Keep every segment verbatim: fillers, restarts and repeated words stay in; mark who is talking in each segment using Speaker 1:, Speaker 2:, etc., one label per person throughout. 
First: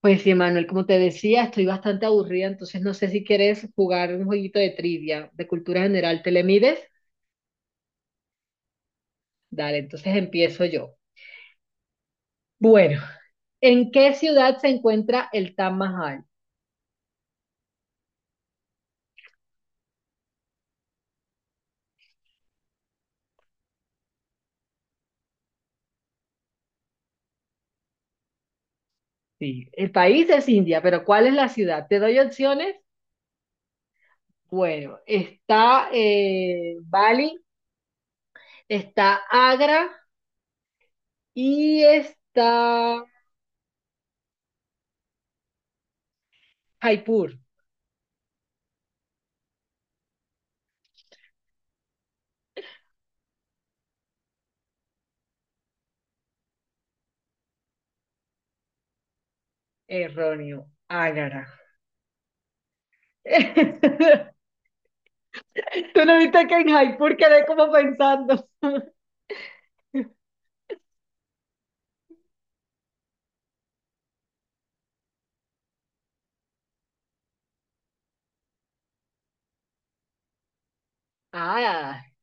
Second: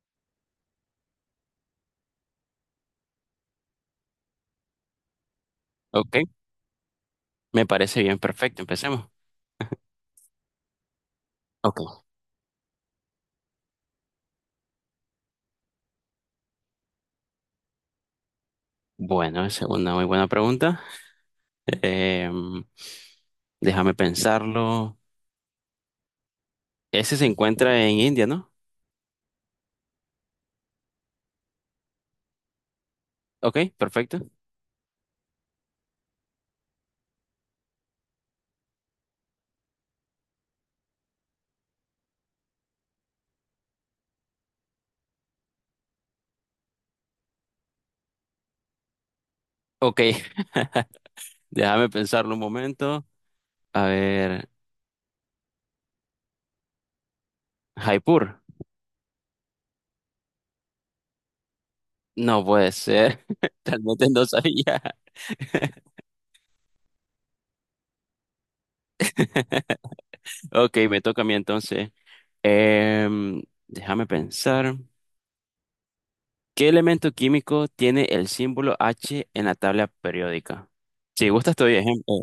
Speaker 1: Pues sí, Manuel, como te decía, estoy bastante aburrida, entonces no sé si quieres jugar un jueguito de trivia de cultura
Speaker 2: Ok,
Speaker 1: general. ¿Te le mides?
Speaker 2: me parece bien, perfecto, empecemos.
Speaker 1: Dale, entonces empiezo yo.
Speaker 2: Ok,
Speaker 1: Bueno, ¿en qué ciudad se encuentra el Taj Mahal?
Speaker 2: bueno, esa es una muy buena pregunta. Em, Déjame pensarlo. Ese se encuentra en India, ¿no?
Speaker 1: Sí, el país es India, pero ¿cuál es la ciudad? ¿Te doy opciones?
Speaker 2: Ok, perfecto.
Speaker 1: Bueno, está eh, Bali, está Agra y está Jaipur.
Speaker 2: Ok, déjame pensarlo un momento. A ver, Jaipur.
Speaker 1: Erróneo, Agra.
Speaker 2: No puede ser, realmente no sabía.
Speaker 1: ¿Tú no viste que en Jaipur quedé como pensando?
Speaker 2: Ok, me toca a mí entonces. Em, Déjame pensar. ¿Qué elemento químico tiene el símbolo H en la tabla periódica? Si gustas, estoy
Speaker 1: Ah,
Speaker 2: ejemplo.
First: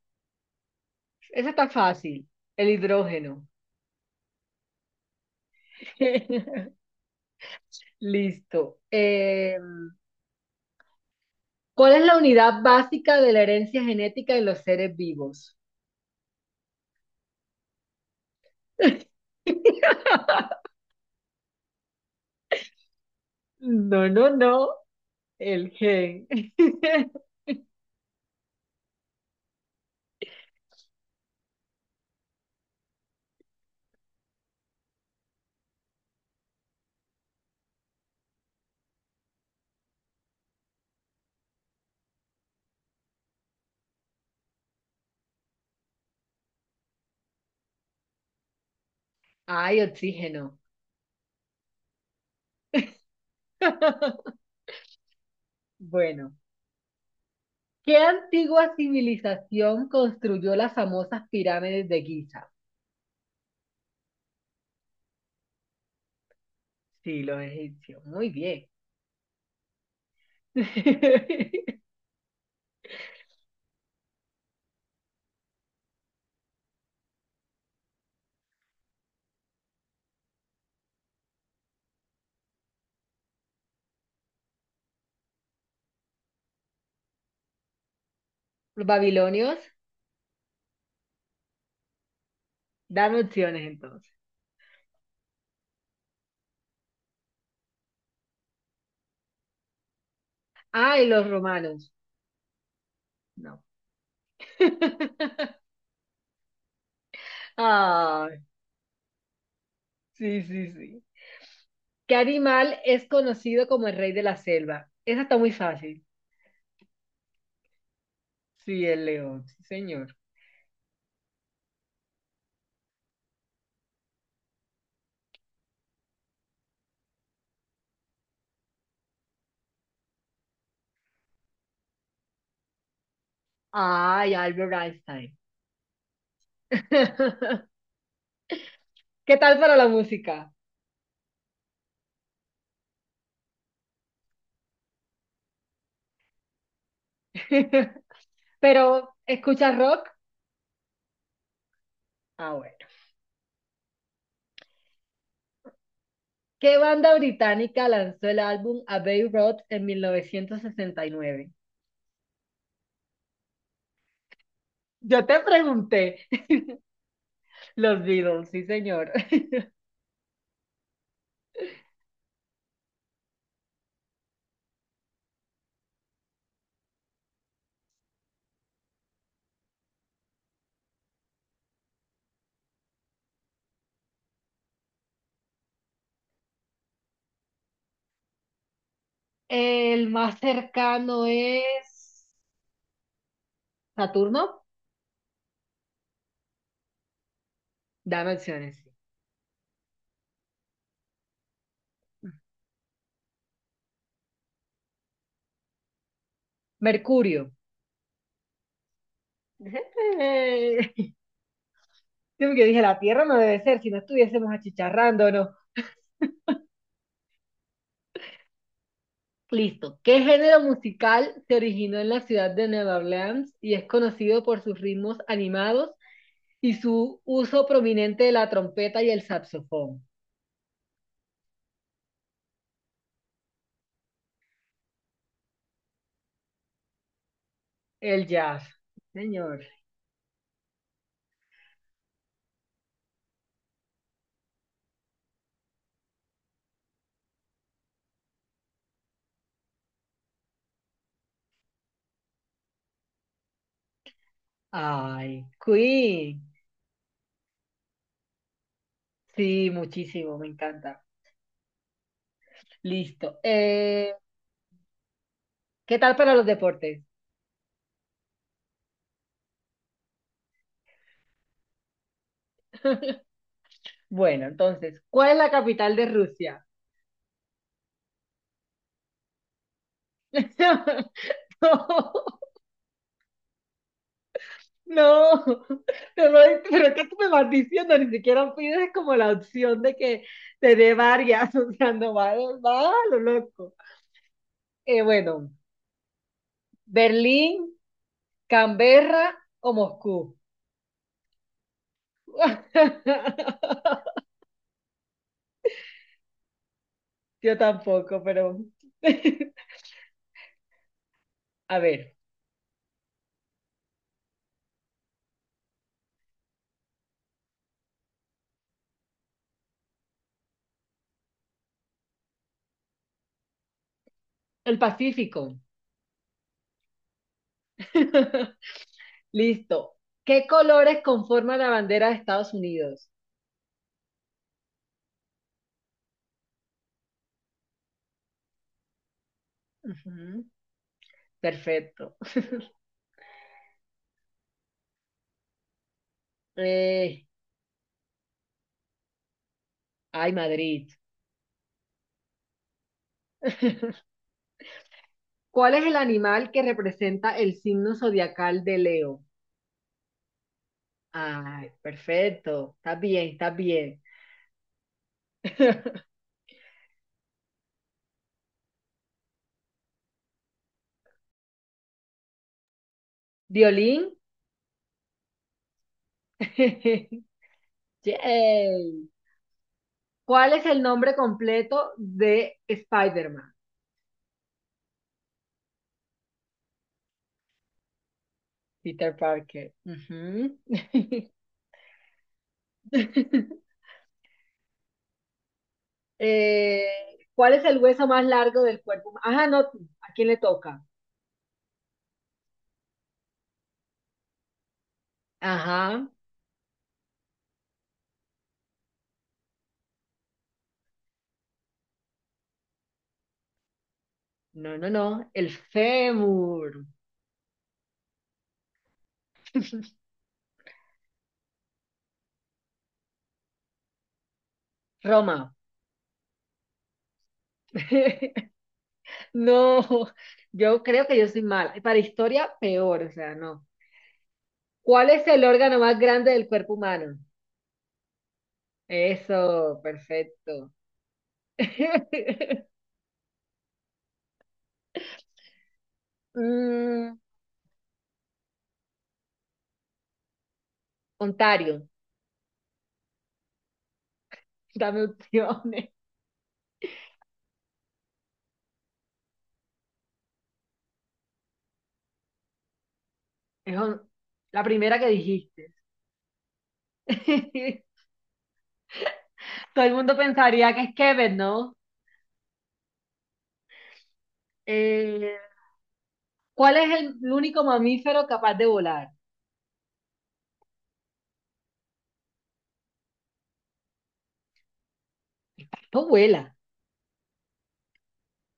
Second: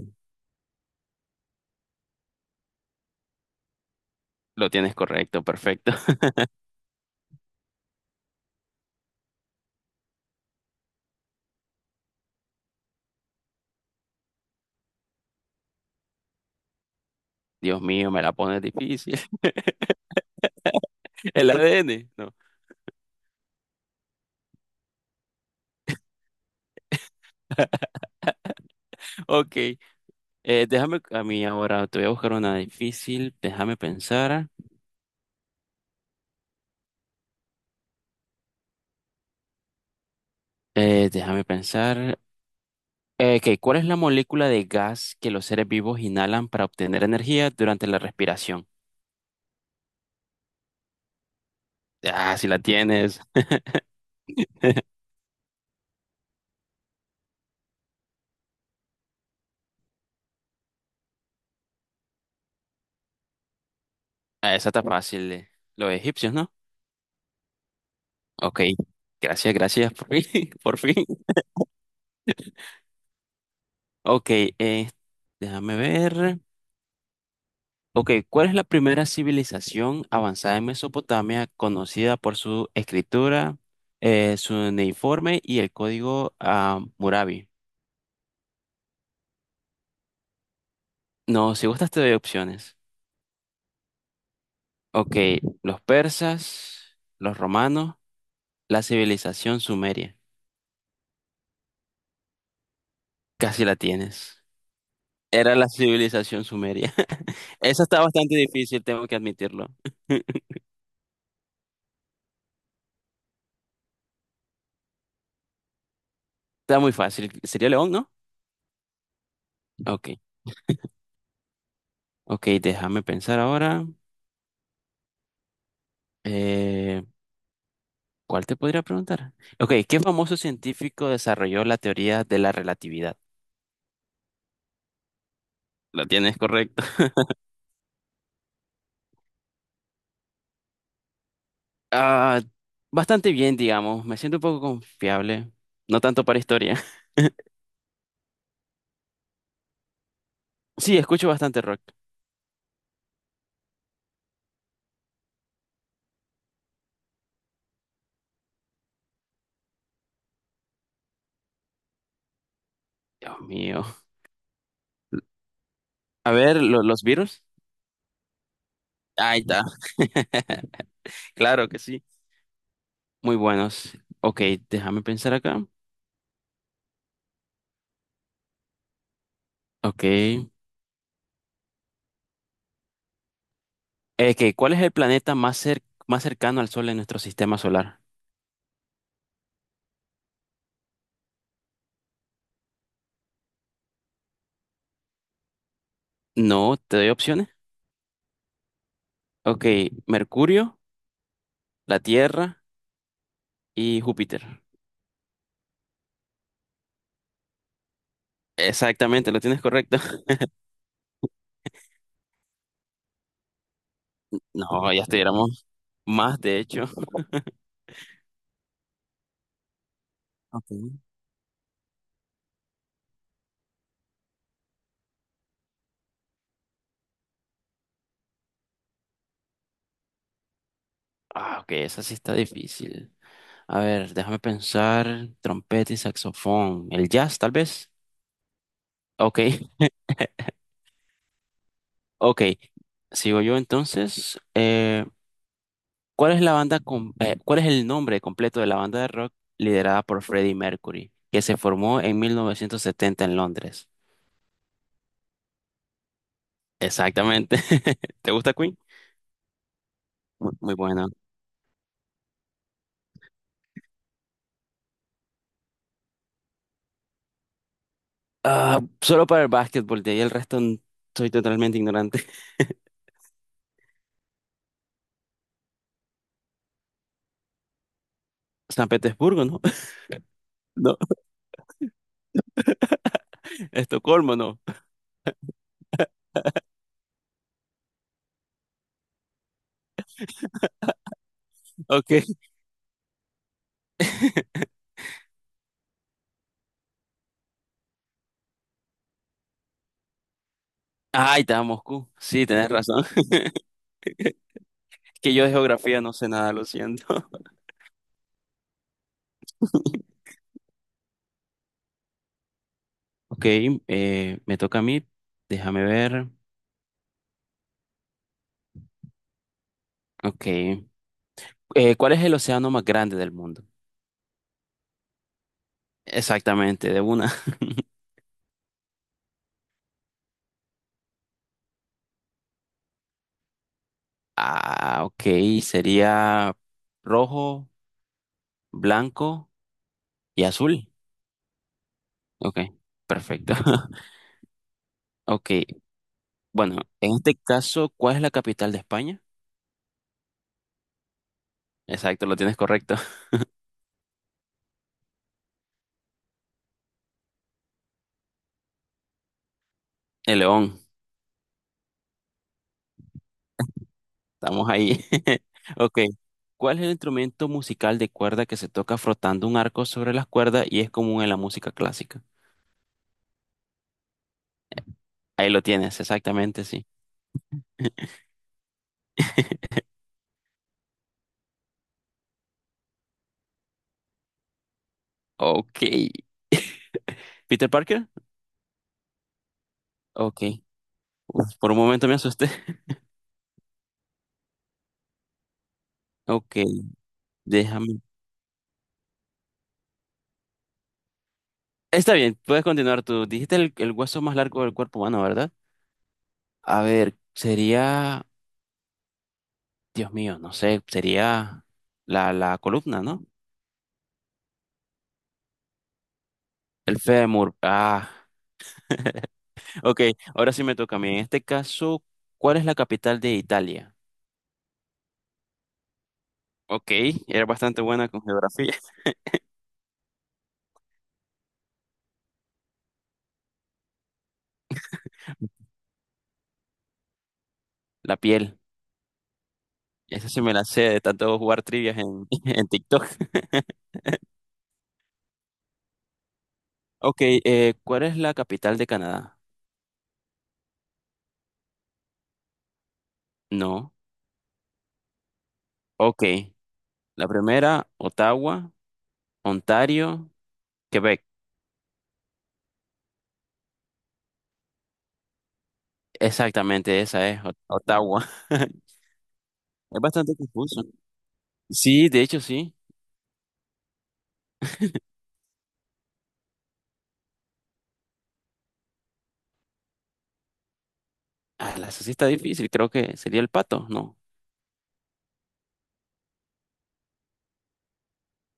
Speaker 1: esa está fácil. El hidrógeno.
Speaker 2: Lo tienes correcto, perfecto.
Speaker 1: Listo. Eh, ¿cuál es la unidad básica de la herencia genética de los seres vivos?
Speaker 2: Dios mío, me la pones difícil. El A D N, no.
Speaker 1: No, no, no. El gen.
Speaker 2: Ok, eh, déjame a mí ahora, te voy a buscar una difícil. Déjame pensar. Eh, déjame pensar. Eh, ok, ¿cuál es la molécula de gas que los seres vivos inhalan para obtener energía durante la respiración?
Speaker 1: Ay, oxígeno.
Speaker 2: Ah, si la tienes.
Speaker 1: Bueno, ¿qué antigua civilización construyó las famosas pirámides de Giza?
Speaker 2: Ah, esa está fácil. eh. Los egipcios, ¿no?
Speaker 1: Sí, los egipcios. Muy
Speaker 2: Ok,
Speaker 1: bien.
Speaker 2: gracias, gracias, por fin, por fin. Ok, eh, déjame ver. Ok, ¿cuál es la primera civilización avanzada en Mesopotamia conocida por su escritura, eh, su cuneiforme y el código ah, Murabi?
Speaker 1: ¿Los babilonios?
Speaker 2: No, si gustas te doy opciones.
Speaker 1: Dame opciones entonces.
Speaker 2: Ok, los persas, los romanos, la civilización sumeria.
Speaker 1: Ay, los romanos. No.
Speaker 2: Casi la tienes. Era la civilización sumeria. Esa está bastante
Speaker 1: Ay,
Speaker 2: difícil, tengo que admitirlo.
Speaker 1: sí, sí, sí. ¿Qué animal es conocido como el rey de la selva? Esa está muy fácil.
Speaker 2: Está muy fácil. ¿Sería León, no?
Speaker 1: Sí, el león, sí,
Speaker 2: Ok,
Speaker 1: señor.
Speaker 2: ok, déjame pensar ahora. Eh, ¿Cuál te podría preguntar? Ok, ¿qué famoso científico desarrolló la teoría de la relatividad?
Speaker 1: Ay, Albert Einstein.
Speaker 2: ¿Lo tienes correcto?
Speaker 1: ¿Qué tal para la música?
Speaker 2: Ah, bastante bien, digamos. Me siento un poco confiable. No tanto para historia.
Speaker 1: Pero, ¿escuchas rock?
Speaker 2: Sí, escucho bastante rock.
Speaker 1: Ah, bueno. ¿Qué banda británica lanzó el álbum Abbey Road en mil novecientos sesenta y nueve?
Speaker 2: Dios mío.
Speaker 1: Yo te pregunté.
Speaker 2: A ver, ¿lo- los Beatles.
Speaker 1: Los Beatles, sí, señor.
Speaker 2: Ahí está. Claro que sí. Muy buenos. Ok, déjame pensar acá. Ok. Eh, que, ¿cuál es el planeta más cer- más cercano al Sol en nuestro sistema solar?
Speaker 1: El más cercano es Saturno.
Speaker 2: No, te doy opciones.
Speaker 1: Dame opciones.
Speaker 2: Ok, Mercurio, la Tierra. Y Júpiter.
Speaker 1: Mercurio.
Speaker 2: Exactamente, lo tienes correcto.
Speaker 1: Yo que dije, la Tierra no debe ser, si no estuviésemos
Speaker 2: No, ya
Speaker 1: achicharrándonos.
Speaker 2: estuviéramos más, de hecho.
Speaker 1: Listo. ¿Qué género
Speaker 2: Ok.
Speaker 1: musical se originó en la ciudad de Nueva Orleans y es conocido por sus ritmos animados y su uso prominente de la trompeta y el saxofón?
Speaker 2: Ah, ok, esa sí está difícil. A ver, déjame pensar. Trompeta y saxofón. El jazz, tal vez.
Speaker 1: El jazz. Sí,
Speaker 2: Ok,
Speaker 1: señor.
Speaker 2: ok. Sigo yo entonces. Eh, ¿cuál es la banda com- eh, ¿cuál es el nombre completo de la banda de rock liderada por Freddie Mercury, que se formó en mil novecientos setenta en Londres?
Speaker 1: Ay, Queen.
Speaker 2: Exactamente. ¿Te gusta Queen?
Speaker 1: Sí, muchísimo, me
Speaker 2: Mu- Muy,
Speaker 1: encanta.
Speaker 2: bueno.
Speaker 1: Listo. Eh, ¿qué tal para los deportes?
Speaker 2: Ah, solo para el básquetbol, de ahí el resto n- soy totalmente ignorante.
Speaker 1: Bueno, entonces, ¿cuál es la capital de Rusia?
Speaker 2: San Petersburgo, ¿no? No.
Speaker 1: No, no,
Speaker 2: Estocolmo, ¿no.
Speaker 1: no, no, pero es que tú me vas diciendo, ni siquiera pides como la opción de que te dé varias, o sea, no
Speaker 2: Ok.
Speaker 1: va, va a lo loco. Eh, bueno, Berlín, Canberra o Moscú.
Speaker 2: Ah, ahí está, Moscú. Sí, tenés razón. Es que yo de geografía no sé nada, lo siento.
Speaker 1: Yo tampoco, pero a ver,
Speaker 2: Ok, eh, me toca a mí. Déjame ver. Ok. Eh, ¿cuál es el océano más grande del mundo?
Speaker 1: el Pacífico.
Speaker 2: Exactamente, de una.
Speaker 1: Listo. ¿Qué colores conforman la bandera de Estados Unidos?
Speaker 2: Ah, ok. Sería rojo, blanco y
Speaker 1: Ujú,
Speaker 2: azul.
Speaker 1: perfecto.
Speaker 2: Ok, perfecto. Ok, bueno, en
Speaker 1: Eh,
Speaker 2: este caso, ¿cuál es la capital de España?
Speaker 1: Ay, Madrid.
Speaker 2: Exacto, lo tienes correcto.
Speaker 1: ¿Cuál es el animal que representa el signo zodiacal de Leo?
Speaker 2: El león.
Speaker 1: Ay, perfecto. Está bien, está bien.
Speaker 2: Estamos ahí. Ok. ¿Cuál es el instrumento musical de cuerda que se toca frotando un arco sobre las cuerdas y es común en la música clásica?
Speaker 1: Violín.
Speaker 2: Ahí lo tienes, exactamente, sí.
Speaker 1: Yay. ¿Cuál es el nombre completo de Spider-Man?
Speaker 2: Ok. ¿Peter Parker?
Speaker 1: Peter Parker.
Speaker 2: Ok.
Speaker 1: Ujú.
Speaker 2: Uf, por un momento me asusté. Ok,
Speaker 1: Eh, ¿cuál es el
Speaker 2: déjame.
Speaker 1: hueso más largo del cuerpo? Huma- ajá, no, tú. ¿A quién le toca?
Speaker 2: Está bien, puedes continuar tú. Dijiste el, el hueso más largo del cuerpo humano, ¿verdad?
Speaker 1: Ajá.
Speaker 2: A ver, sería, Dios mío, no sé, sería la, la columna, ¿no?
Speaker 1: No, no, no. El fémur.
Speaker 2: El fémur. Ah, Ok, ahora sí me toca a mí. En este caso, ¿cuál es la capital de Italia?
Speaker 1: Roma.
Speaker 2: Ok, era bastante buena con geografía.
Speaker 1: No, yo creo que yo soy mala. Y para historia, peor, o sea, no. ¿Cuál es el órgano más grande del cuerpo humano?
Speaker 2: La piel.
Speaker 1: Eso,
Speaker 2: Esa sí me la
Speaker 1: perfecto.
Speaker 2: sé de tanto jugar trivias en, en TikTok.
Speaker 1: Mm,
Speaker 2: Ok, eh, ¿cuál es la capital de Canadá?
Speaker 1: Ontario,
Speaker 2: No.
Speaker 1: dame opciones.
Speaker 2: Ok, la primera, Ottawa, Ontario, Quebec.
Speaker 1: Es on- la primera que dijiste.
Speaker 2: Exactamente, esa es, Ot- Ottawa.
Speaker 1: Todo el
Speaker 2: Es
Speaker 1: mundo
Speaker 2: bastante
Speaker 1: pensaría que
Speaker 2: confuso.
Speaker 1: es Kevin, ¿no?
Speaker 2: Sí, de hecho sí.
Speaker 1: Eh, ¿cuál es el, el único mamífero capaz de volar?
Speaker 2: Ah, la esa sí está difícil. Creo que sería el pato, ¿no?
Speaker 1: No vuela.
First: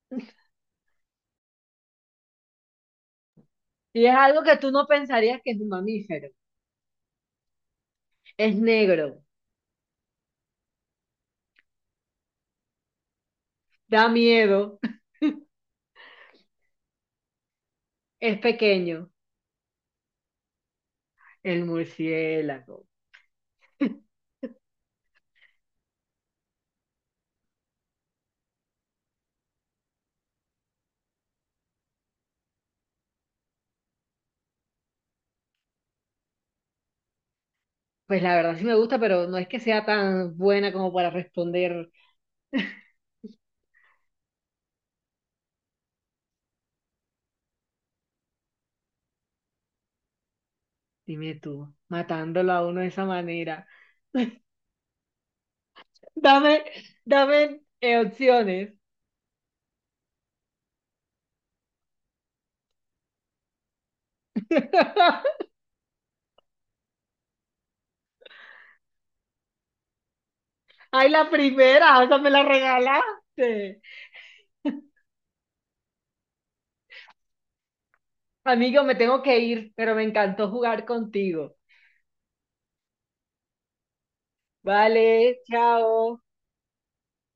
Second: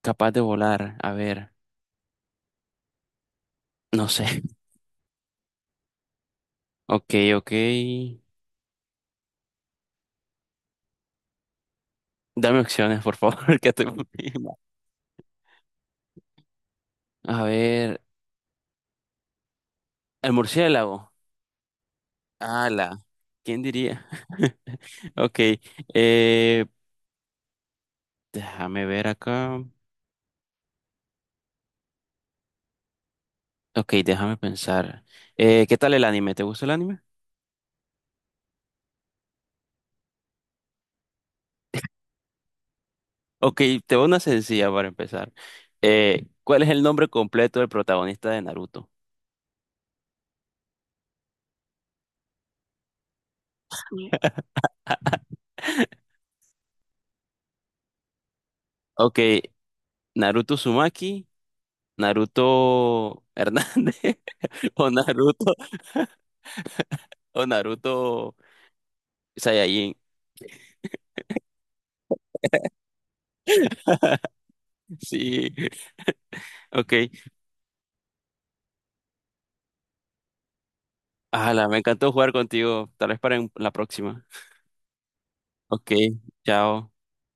Speaker 2: Capaz de volar. A ver,
Speaker 1: Y
Speaker 2: no
Speaker 1: es algo
Speaker 2: sé.
Speaker 1: que tú no pensarías que es un mamífero.
Speaker 2: Ok, ok.
Speaker 1: Es negro,
Speaker 2: Dame opciones, por favor, que estoy muy
Speaker 1: da
Speaker 2: mal.
Speaker 1: miedo.
Speaker 2: A ver,
Speaker 1: Es pequeño,
Speaker 2: el murciélago.
Speaker 1: el murciélago.
Speaker 2: Ala, ¿quién diría? Ok, eh, déjame ver acá. Ok, déjame pensar. Eh, ¿qué tal el anime? ¿Te gusta el anime?
Speaker 1: Pues la verdad sí me gusta, pero no es que sea tan buena como para responder,
Speaker 2: Ok, te voy a una sencilla para empezar. Eh, ¿cuál es el nombre completo del protagonista de Naruto?
Speaker 1: dime tú, matándolo a uno de esa manera. Dame, dame eh, opciones.
Speaker 2: Ok, Naruto Sumaki, Naruto Hernández o Naruto o Naruto Saiyajin.
Speaker 1: Ay, la primera, esa me la regalaste.
Speaker 2: Sí, ok.
Speaker 1: Amigo, me tengo que ir, pero me encantó jugar contigo.
Speaker 2: Ala, me encantó jugar contigo. Tal vez para en- la próxima.
Speaker 1: Vale,
Speaker 2: Ok,
Speaker 1: chao.
Speaker 2: chao.